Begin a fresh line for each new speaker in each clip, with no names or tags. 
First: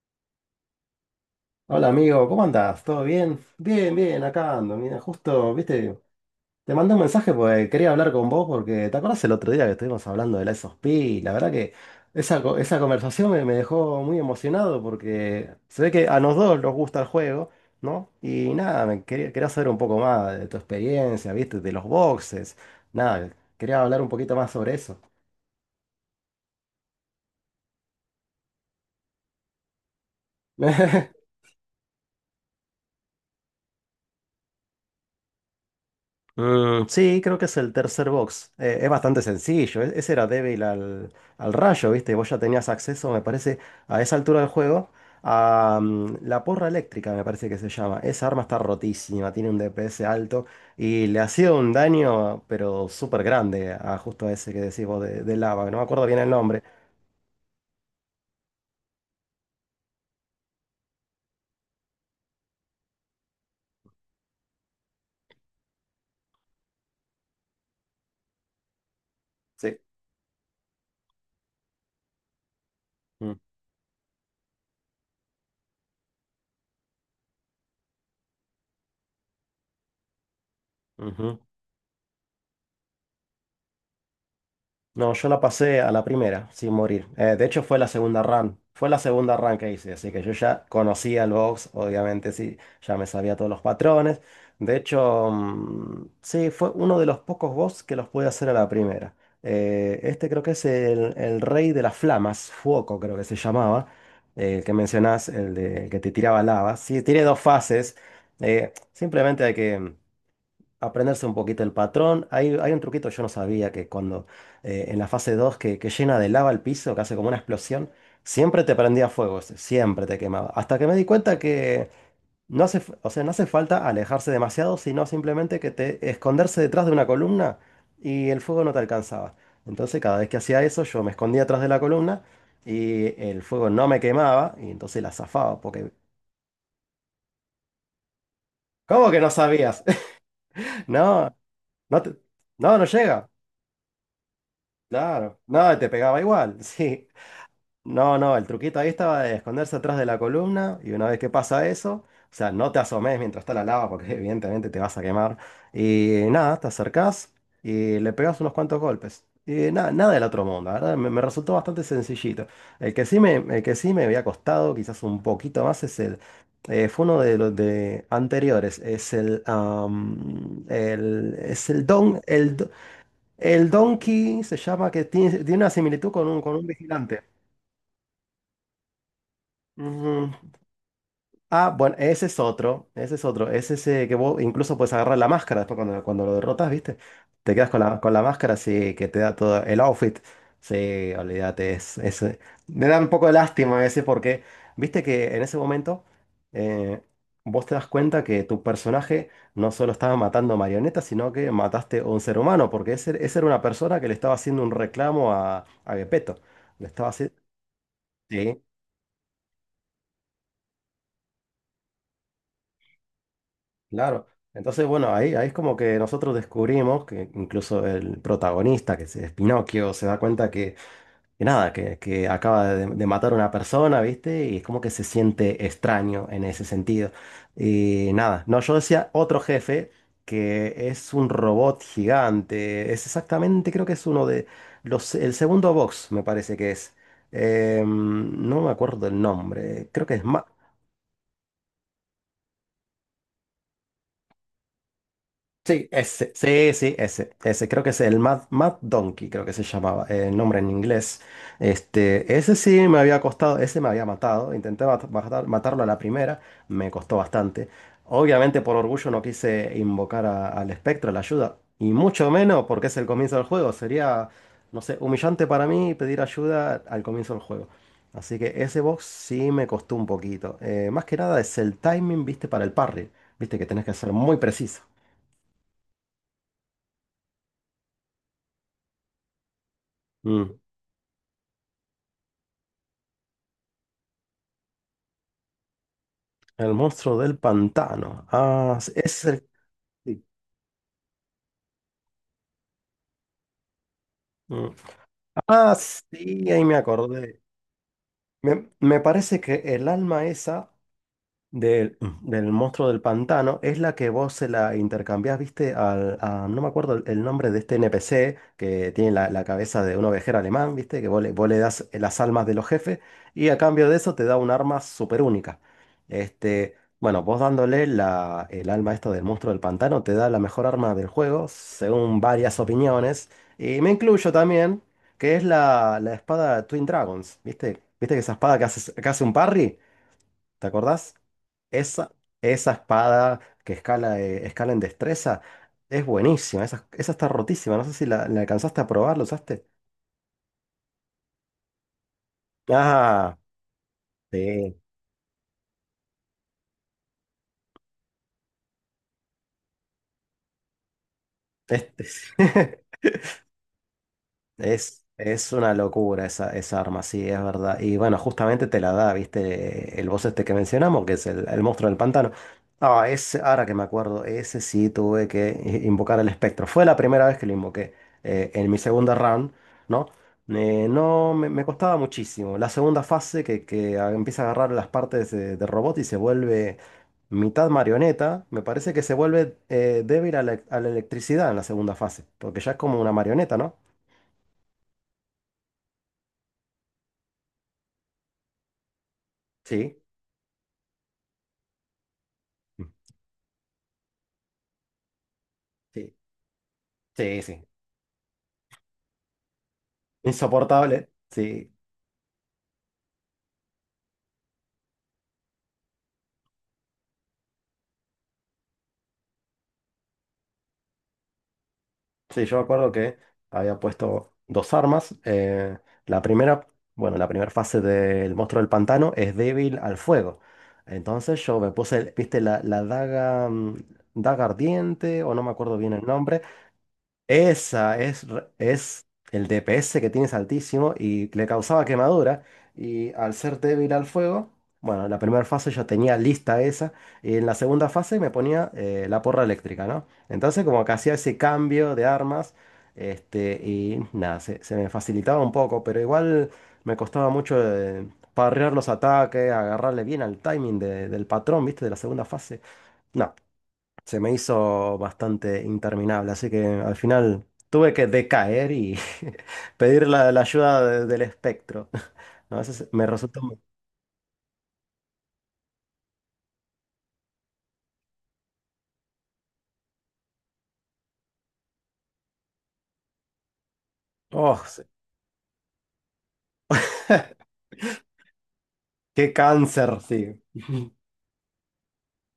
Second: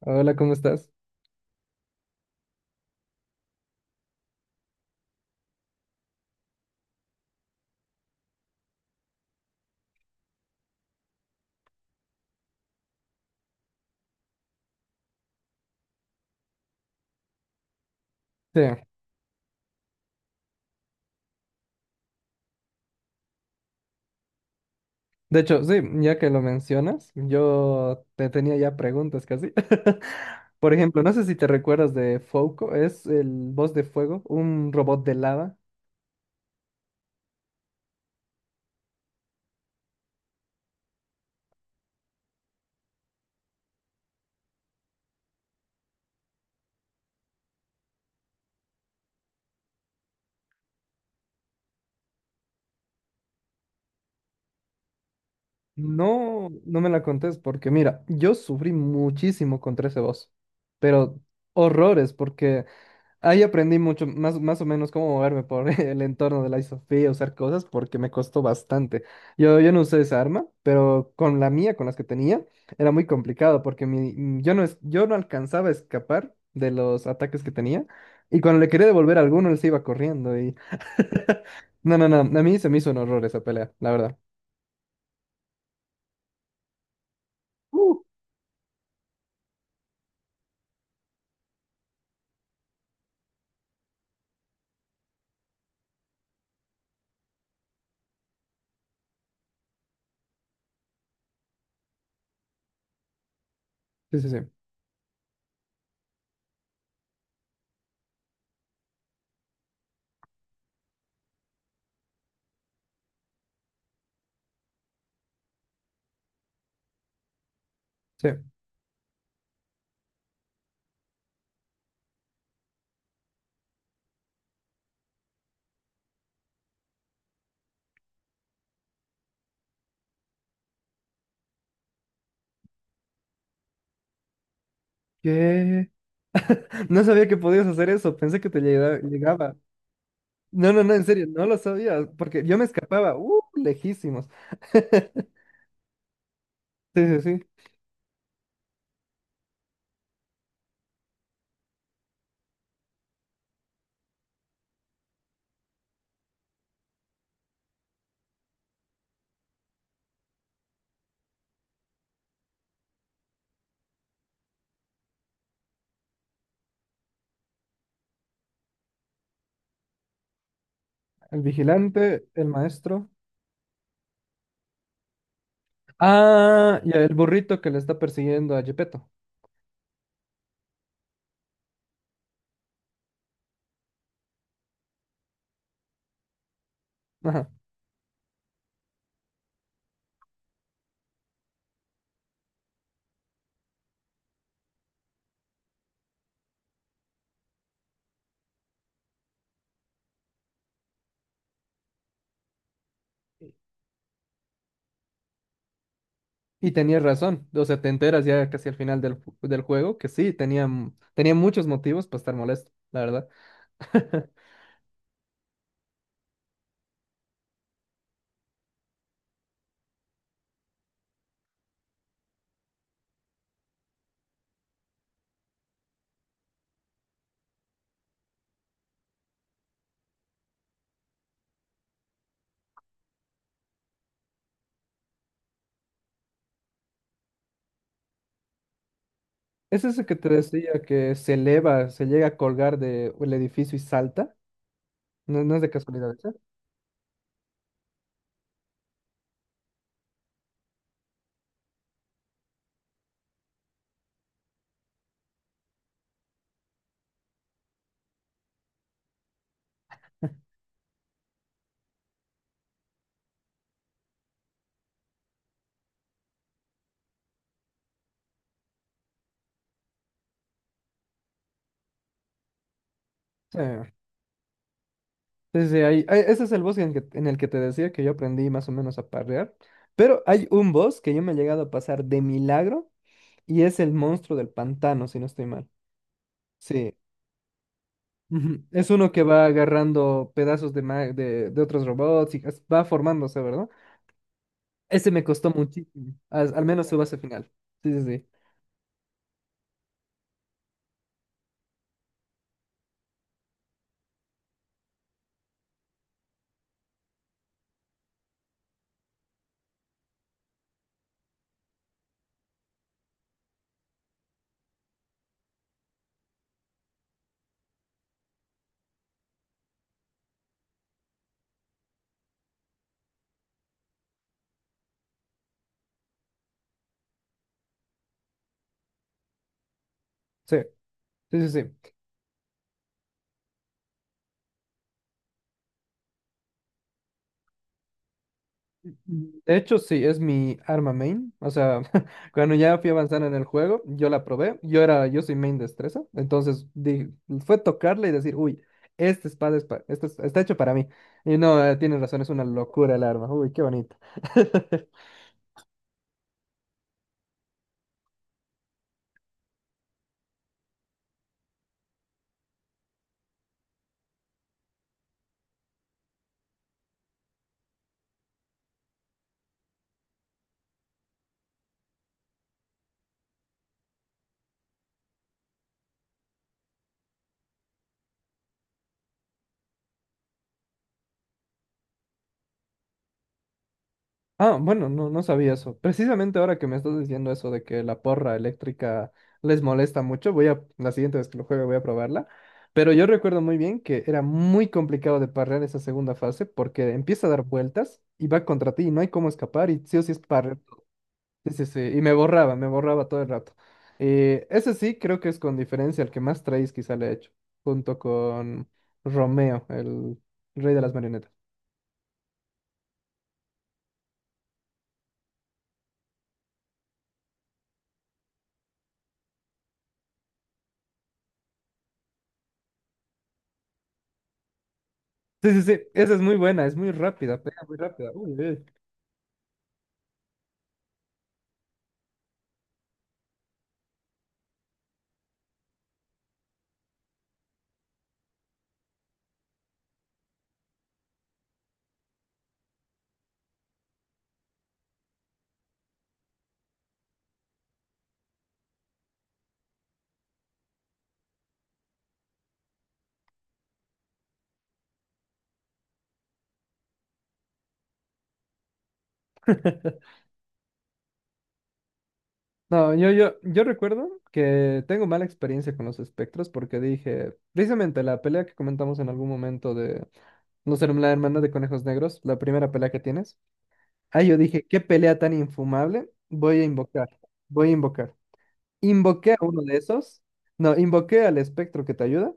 Hola, ¿cómo estás?
Hola amigo, ¿cómo andás? ¿Todo bien? Bien, acá ando. Mira, justo, viste, te mandé un mensaje porque quería hablar con vos porque te acordás el otro día que estuvimos hablando de la SOSP. La verdad que esa conversación me dejó muy emocionado porque se ve que a los dos nos gusta el juego, ¿no? Y
Sí,
nada, quería saber un poco más de tu experiencia, viste, de los boxes. Nada, quería hablar un poquito más sobre eso.
de hecho, sí, ya que lo mencionas, yo te tenía ya preguntas casi. Por ejemplo, no sé si te recuerdas de Fouco, es el boss de fuego, un robot de lava.
Sí, creo que es el tercer box. Es bastante sencillo. Ese era débil al rayo, ¿viste? Vos ya tenías acceso, me parece, a esa altura del juego, a la porra eléctrica, me parece que se llama. Esa arma está rotísima, tiene un DPS alto y le hacía un daño, pero súper grande, a justo ese que decís vos de lava. No me acuerdo bien el
No,
nombre.
no me la contés porque mira, yo sufrí muchísimo contra ese boss, pero horrores porque ahí aprendí mucho, más o menos cómo moverme por el entorno de la Sofía, usar cosas, porque me costó bastante. Yo
Sí.
no usé esa arma, pero con la mía, con las que tenía, era muy
Mm,
complicado, porque yo no alcanzaba a escapar de los ataques que tenía, y cuando le quería devolver a alguno, él se iba corriendo, y...
ujú.
No, no, no, a mí se me hizo un horror esa pelea, la verdad.
No, yo la pasé a la primera, sin morir. De hecho, fue la
Uh,
segunda run. Fue la segunda run que hice, así que yo ya conocía el box, obviamente sí, ya me sabía todos los patrones. De hecho, sí, fue uno de los pocos boss que los pude hacer a la primera. Este creo que es el rey de las flamas, Fuoco creo que se llamaba,
Sí, sí, sí.
el que mencionás, el que te tiraba lava. Sí, tiene dos fases. Simplemente hay que aprenderse un poquito el patrón. Hay un truquito, yo no sabía que cuando en la fase 2 que llena de lava el piso, que hace como una explosión,
Sí.
siempre te prendía fuego, ese, siempre te quemaba. Hasta que me di cuenta que no hace, f- o sea, no hace falta alejarse demasiado, sino simplemente que te esconderse detrás de una columna y el fuego no te alcanzaba. Entonces cada vez que hacía eso, yo me escondía atrás de la columna y el fuego no me quemaba y entonces la zafaba,
¿Qué?
porque...
No sabía que podías hacer eso, pensé que te
¿Cómo que no
llegaba.
sabías?
No, no, no, en serio,
No,
no lo
no
sabía,
te-
porque yo me
no, no
escapaba,
llega.
lejísimos.
Claro, no, y te pegaba igual,
Sí,
sí.
sí, sí.
No, no, el truquito ahí estaba de esconderse atrás de la columna y una vez que pasa eso, o sea, no te asomes mientras está la lava porque evidentemente te vas a quemar. Y nada, te acercás y le pegas unos cuantos golpes. Y nada, nada del otro mundo, la ¿verdad? Me resultó bastante sencillito. El que sí me había costado quizás un poquito más es el... Fue uno de los de anteriores, es
El
es el don,
vigilante, el maestro.
el donkey se llama que tiene una similitud con con un
Ah, y el
vigilante.
burrito que le está persiguiendo a Gepetto.
Ujú. Ah, bueno, ese es otro, ese es ese que vos incluso puedes agarrar la máscara después cuando lo derrotas, ¿viste?
Ajá.
Te quedas con con la máscara, así que te da todo el outfit. Sí, olvídate, es. Me da un poco de lástima ese porque, viste que en ese momento eh, vos te das cuenta que tu personaje no solo estaba matando marionetas, sino que mataste a un ser humano, porque ese era una persona que le estaba haciendo un reclamo a Gepetto.
Y
Le
tenías
estaba haciendo...
razón. O sea, te enteras ya casi al final del juego que sí, tenía muchos motivos para estar molesto, la verdad.
Claro. Entonces, bueno, ahí es como que nosotros descubrimos que incluso el protagonista, que es Pinocchio, se da cuenta que nada, que acaba de matar a una persona, ¿viste? Y es como que se siente extraño en ese sentido. Y nada, no, yo decía otro jefe que es un robot gigante. Es exactamente, creo que es uno de el segundo box, me parece que es. Em, no me acuerdo el
¿Es
nombre.
ese
Creo que
que
es
te
más.
decía que se eleva, se llega a colgar de el edificio y salta? No, no es de
Sí,
casualidad, ¿sí?
ese, sí, sí, ese, creo que es el Mad Donkey, creo que se llamaba, el nombre en inglés. Este, ese sí me había costado, ese me había matado, intenté matarlo a la primera, me costó bastante. Obviamente por orgullo no quise invocar al espectro, la ayuda, y mucho menos porque es el comienzo del juego, sería, no sé, humillante para mí pedir ayuda al comienzo del juego. Así que ese box sí me costó un poquito. Más que nada es el timing, viste, para el parry, viste que tenés
Sí.
que ser muy preciso.
Sí, sí, ese es el boss en el que te decía que yo aprendí más o menos a parrear. Pero hay
Mm.
un boss que yo me he llegado a pasar de milagro y es el monstruo del pantano, si no estoy mal.
El
Sí.
monstruo del pantano.
Ujú,
Ah,
es
sí,
uno que
es
va
el... sí.
agarrando pedazos de otros robots y va formándose, ¿verdad?
Mm.
Ese me costó
Ah,
muchísimo,
sí, ahí me
menos su base
acordé.
final. Sí, sí, sí.
Me parece que el alma esa del monstruo del pantano es la que vos se la intercambiás, viste, no me acuerdo el nombre de este NPC que tiene la cabeza de un ovejero alemán, viste, que vos le das las almas de los jefes y a cambio de eso te da un arma súper única. Este, bueno, vos dándole el alma esta del monstruo del pantano te da la mejor arma del juego, según varias opiniones, y me incluyo también, que es la espada Twin Dragons, viste, viste que esa espada que hace un parry.
Sí,
¿Te acordás?
sí, sí. Sí.
Esa, esa espada que escala, escala en destreza es buenísima. Esa está rotísima. No sé si la alcanzaste a probar, ¿la
De
usaste?
hecho, sí, es mi arma main. O sea, cuando ya fui avanzando en
Ah,
el juego, yo la probé.
sí.
Yo era, yo soy main destreza. Entonces fue tocarla y decir, uy, esta espada es pa- esta es- está hecho para mí. Y no, tienes
Este,
razón, es
sí.
una locura el arma. Uy, qué bonito.
Es una locura esa arma, sí, es verdad. Y bueno, justamente te la da, ¿viste? El boss este que mencionamos, que es el monstruo del pantano. Ah, ese, ahora que me acuerdo, ese sí tuve que invocar el espectro. Fue la primera vez que lo invoqué en mi segunda round, ¿no? Me costaba muchísimo. La segunda fase que empieza a agarrar las partes de robot y se vuelve mitad marioneta, me parece que se vuelve débil a a la electricidad en la segunda fase, porque ya es como una marioneta, ¿no?
Ah, bueno, no, no sabía eso. Precisamente ahora que me estás diciendo eso de que la porra eléctrica les
Sí.
molesta mucho, la siguiente vez que lo juegue voy a probarla. Pero yo recuerdo muy bien que era muy complicado de parrear esa segunda
Sí,
fase porque empieza a dar
sí, sí.
vueltas y va contra ti y no hay cómo escapar y sí o sí es parrear.
Insoportable.
Sí, sí,
Sí,
sí. Y me borraba todo el rato. Ese sí creo que es con diferencia el que más traes quizá le he hecho, junto con Romeo, el rey de las marionetas.
sí, yo me acuerdo que había puesto dos armas. La primera, bueno, la primera fase del monstruo del pantano es débil al fuego. Entonces yo me puse, viste, la daga ardiente, o no
Sí,
me
sí,
acuerdo
sí,
bien el
esa es muy
nombre,
buena, es muy rápida, pega muy rápida. Uy, uy.
Es el DPS que tienes altísimo y le causaba quemadura. Y al ser débil al fuego, bueno, en la primera fase yo tenía lista esa. Y en la segunda fase me ponía la porra eléctrica, ¿no? Entonces, como que hacía ese cambio de armas. Este, y nada, se me facilitaba un poco, pero igual me costaba mucho parrear los ataques, agarrarle bien al timing del patrón, ¿viste? De la segunda fase. No se me hizo bastante interminable, así que al final tuve que decaer y pedir la ayuda del espectro. A veces
No,
me
yo, yo,
resultó... muy-
yo recuerdo que tengo mala experiencia con los espectros porque dije, precisamente la pelea que comentamos en algún momento de no ser la hermana de conejos negros, la primera pelea que tienes. Ah, yo
¡Oh!
dije, qué
sí.
pelea tan infumable, voy a invocar.
¡Qué
Invoqué a uno de
cáncer! Sí.
esos, no, invoqué al espectro que te ayuda,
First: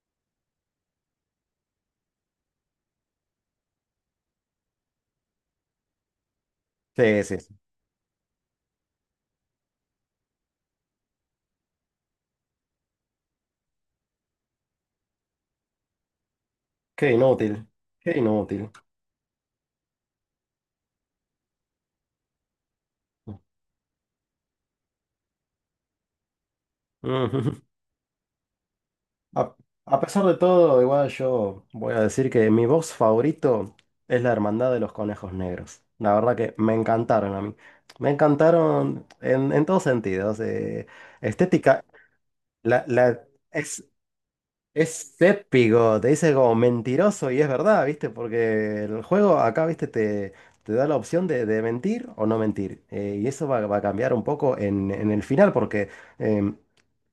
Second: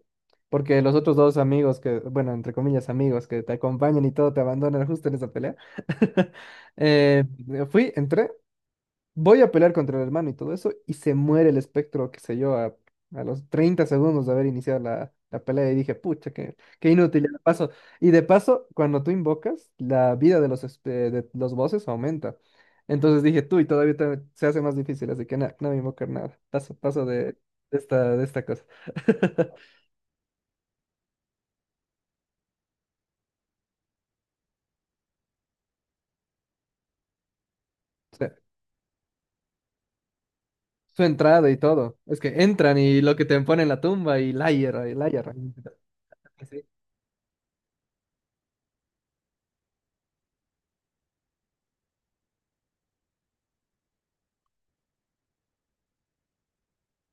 porque los otros dos amigos que, bueno, entre comillas amigos que te acompañan y todo te abandonan justo en esa pelea. Eh,
Sí, sí, sí.
Fui, entré. Voy a pelear contra el hermano y todo eso, y se muere el espectro, qué sé yo, a, los 30 segundos de haber iniciado la, la pelea y dije, pucha, qué
Qué
inútil, ya la
inútil.
paso. Y
Qué
de paso,
inútil.
cuando tú invocas, la vida de de los bosses aumenta. Entonces dije, tú, y todavía se hace más difícil, así que nada, no voy a invocar nada. Paso, paso de,
Ujú.
de esta, de esta cosa.
A, a pesar de todo, igual yo voy a decir que mi box favorito es la Hermandad de los Conejos Negros. La verdad que me encantaron a mí. Me
O sea,
encantaron en todos sentidos.
su entrada y
Estética.
todo. Es que entran
La,
y lo
la,
que te ponen en la
es,
tumba y liar, y
es
liar.
épico, te dice como mentiroso y es verdad, ¿viste? Porque el juego acá, ¿viste? Te da la opción de mentir o no mentir. Va a cambiar un poco en el final, porque em,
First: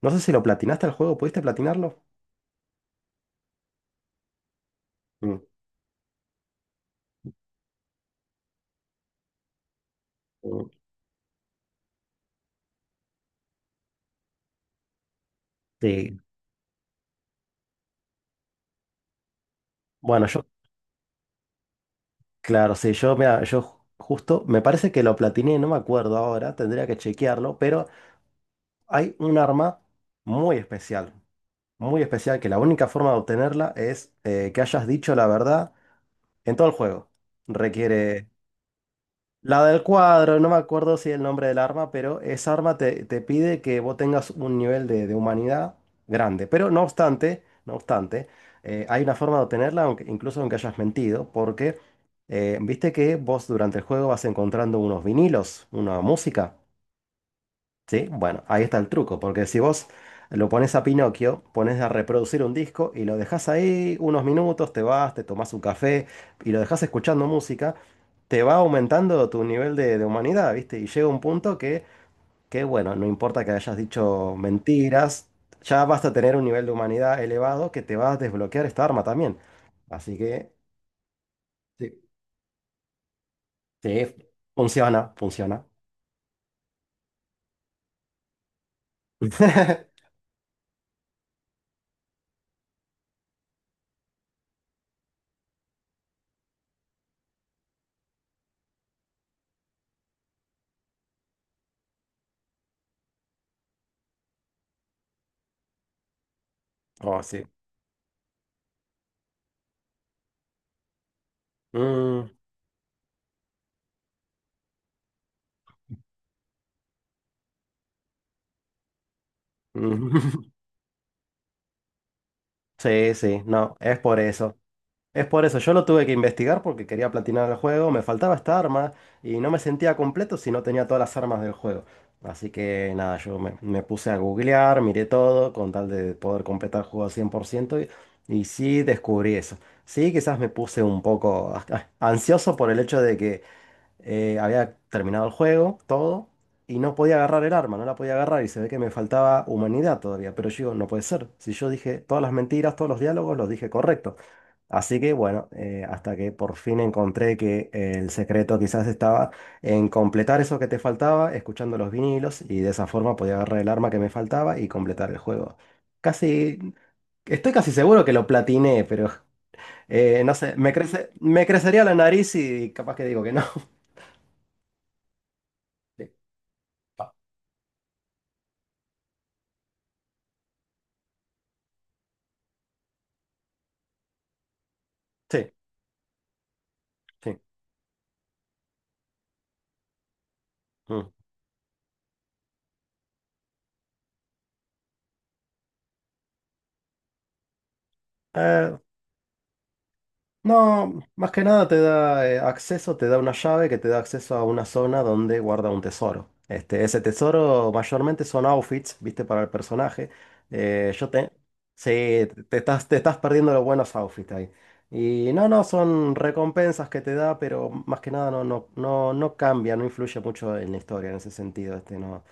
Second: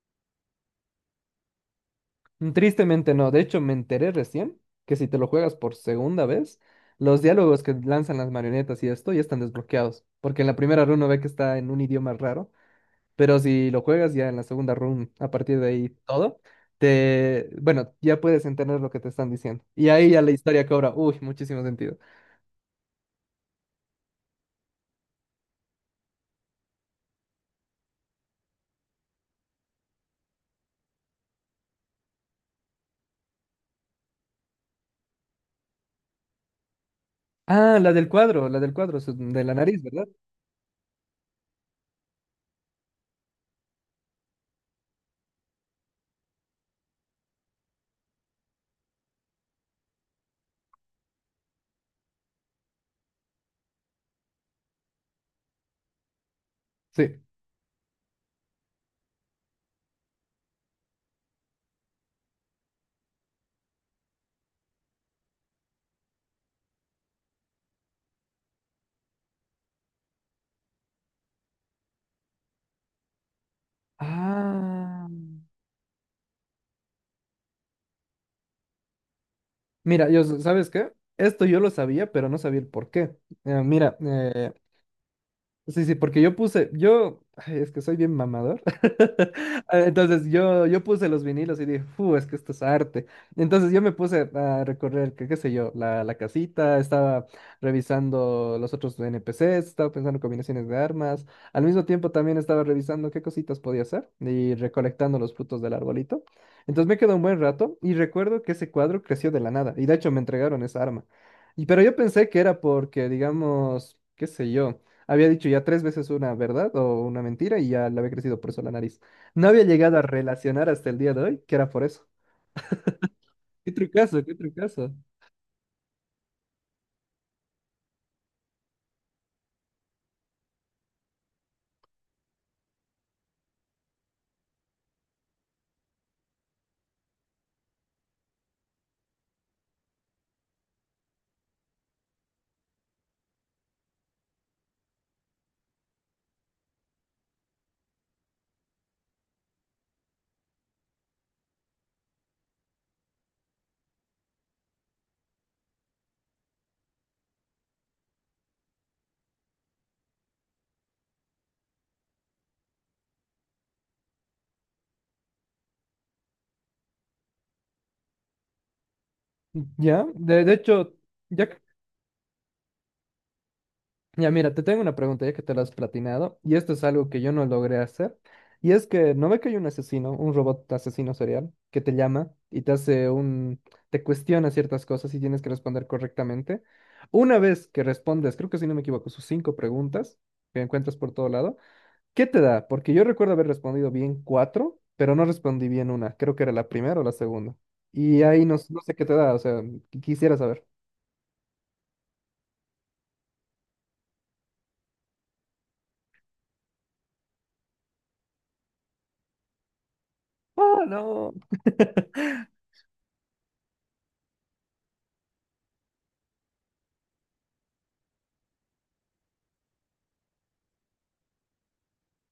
no sé si lo platinaste el juego, ¿pudiste platinarlo?
Tristemente no, de hecho me enteré recién que si te lo
Mm,
juegas por segunda vez, los diálogos que lanzan las marionetas y esto ya están desbloqueados, porque en la
mm,
primera run uno ve que está en un idioma raro, pero si lo juegas ya en la segunda run, a partir de ahí
Sí.
todo, te, bueno, ya puedes entender lo que te están diciendo. Y ahí ya
Bueno,
la
yo,
historia cobra, uy, muchísimo sentido.
claro, sí, yo, mira, justo, me parece que lo platiné, no me acuerdo ahora, tendría que chequearlo, pero hay un arma muy especial. Muy especial que la única forma de obtenerla es que hayas dicho la verdad en todo el juego.
Ah,
Requiere
la del cuadro, de la
la
nariz,
del
¿verdad?
cuadro, no me acuerdo si el nombre del arma, pero te pide que vos tengas un nivel de humanidad grande. Pero no obstante, hay una forma de obtenerla, incluso aunque hayas mentido, porque viste que vos durante el juego vas encontrando unos vinilos, una música.
Sí.
¿Sí? Bueno, ahí está el truco, porque si vos lo pones a Pinocchio, pones a reproducir un disco y lo dejas ahí unos minutos, te vas, te tomás un café y lo dejas escuchando música, te va aumentando tu nivel de humanidad, ¿viste? Y llega un punto que, bueno, no importa que hayas dicho
Ah.
mentiras, ya vas a tener un nivel de humanidad elevado que te va a desbloquear esta arma también.
Mira,
Así que,
¿sabes qué? Esto yo lo
Sí.
sabía, pero no sabía el por qué. Mira,
sí, funciona, funciona.
sí, sí, porque yo puse, yo, ay, es que soy bien mamador. Ah, entonces yo puse los vinilos y dije, ¡fu! Es que esto es arte. Entonces yo me puse a recorrer, qué sé yo, la casita, estaba revisando los otros NPCs, estaba pensando en combinaciones de armas. Al mismo tiempo también estaba revisando qué cositas podía hacer y recolectando los frutos del arbolito. Entonces me quedó un
Oh,
buen
sí.
rato y recuerdo que ese cuadro creció de la nada y de hecho me entregaron esa arma. Y, pero yo pensé
Mm.
que era porque, digamos, qué sé yo. Había dicho ya tres veces una verdad o una mentira y ya le había crecido por eso la nariz. No había llegado a
mm.
relacionar hasta el día de hoy que era por eso.
Sí, sí,
Qué
no, es por
trucazo, qué
eso.
trucazo.
Es por eso, yo lo tuve que investigar porque quería platinar el juego, me faltaba esta arma y no me sentía completo si no tenía todas las armas del juego. Así que nada, me puse a googlear, miré todo con tal de poder completar el juego al 100% y sí descubrí eso. Sí, quizás me puse un poco ah, ansioso por el hecho de que había terminado el juego, todo, y no podía agarrar el arma, no la podía agarrar y se ve que me faltaba humanidad todavía. Pero yo digo, no puede ser. Si yo dije todas las mentiras, todos los diálogos, los dije correctos. Así que bueno, hasta que por fin encontré que el secreto quizás estaba en completar eso que te faltaba, escuchando los vinilos, y de esa forma podía agarrar el arma que me faltaba y completar el juego. Casi, Estoy casi seguro que lo platiné, pero...
Ya,
no
de
sé,
hecho,
me
ya, que-
crecería la nariz y capaz que digo que no.
ya mira, te tengo una pregunta ya que te la has platinado y esto es algo que yo no logré hacer. Y es que no ve que hay un asesino, un robot asesino serial que te llama y te cuestiona ciertas cosas y tienes que
Sí.
responder correctamente. Una
Sí.
vez que respondes, creo que si no me equivoco, sus cinco preguntas que encuentras por
Mm.
todo lado. ¿Qué te da? Porque yo recuerdo haber respondido bien cuatro, pero no respondí bien una. Creo que era la primera o la segunda. Y ahí no,
Eh,
no sé qué te da, o sea, quisiera saber.
no, más que nada te da acceso, te da una llave que te da acceso a una zona donde guarda un tesoro. Este, ese tesoro mayormente son outfits, viste, para el personaje.
Ah,
Yo te...
no.
Sí, te estás perdiendo los buenos outfits ahí. Y no, no, son recompensas que te da, pero más que nada no cambia, no influye mucho en la historia en ese sentido. Este, no,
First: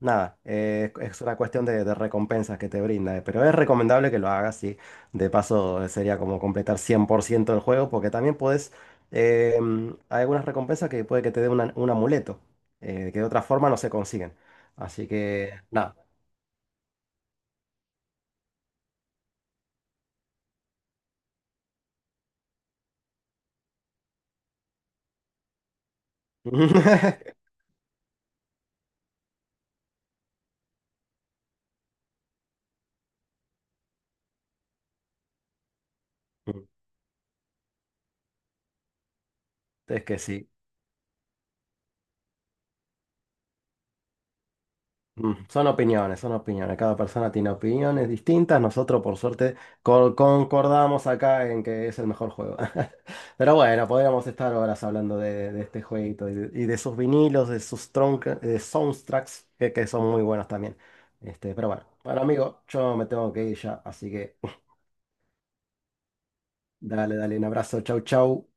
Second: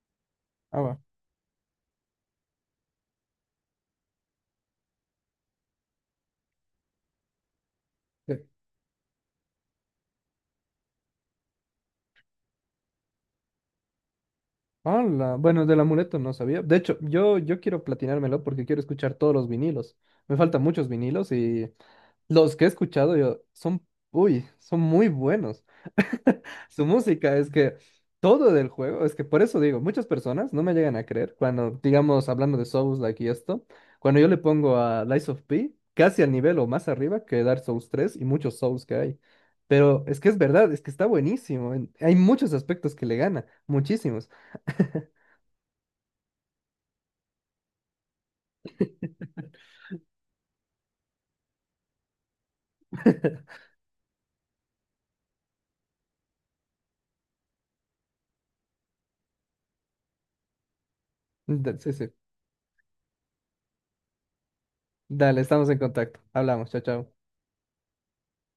nada,
Ah, va.
es una cuestión de recompensas que te brinda, pero es recomendable que lo hagas, sí. De paso, sería como completar 100% del juego, porque también
Sí.
puedes. eh, Hay algunas recompensas que puede que te dé un amuleto, que de otra forma no se consiguen. Así
Hola,
que,
bueno, del
nada.
amuleto no sabía. De hecho, yo quiero platinármelo porque quiero escuchar todos los vinilos. Me faltan muchos vinilos y los que he escuchado yo son, uy, son muy buenos. Su música es que todo del juego, es que por eso digo, muchas personas no me llegan a creer cuando, digamos, hablando de Souls-like y esto, cuando yo le pongo a Lies of P casi al nivel o más arriba que Dark Souls tres y muchos Souls que hay. Pero
Es
es
que
que es
sí.
verdad, es que está buenísimo. Hay muchos aspectos que le gana, muchísimos.
Son opiniones, son opiniones. Cada persona tiene opiniones distintas. Nosotros, por suerte, concordamos acá en que es el mejor juego. Pero bueno, podríamos estar horas hablando de este jueguito y de sus vinilos, de sus de soundtracks, que son muy buenos también. Este,
Sí, sí.
bueno, amigo, yo me tengo que ir ya, así que
Dale, estamos en contacto. Hablamos, chao, chao.
dale, dale, un abrazo, chau, chau.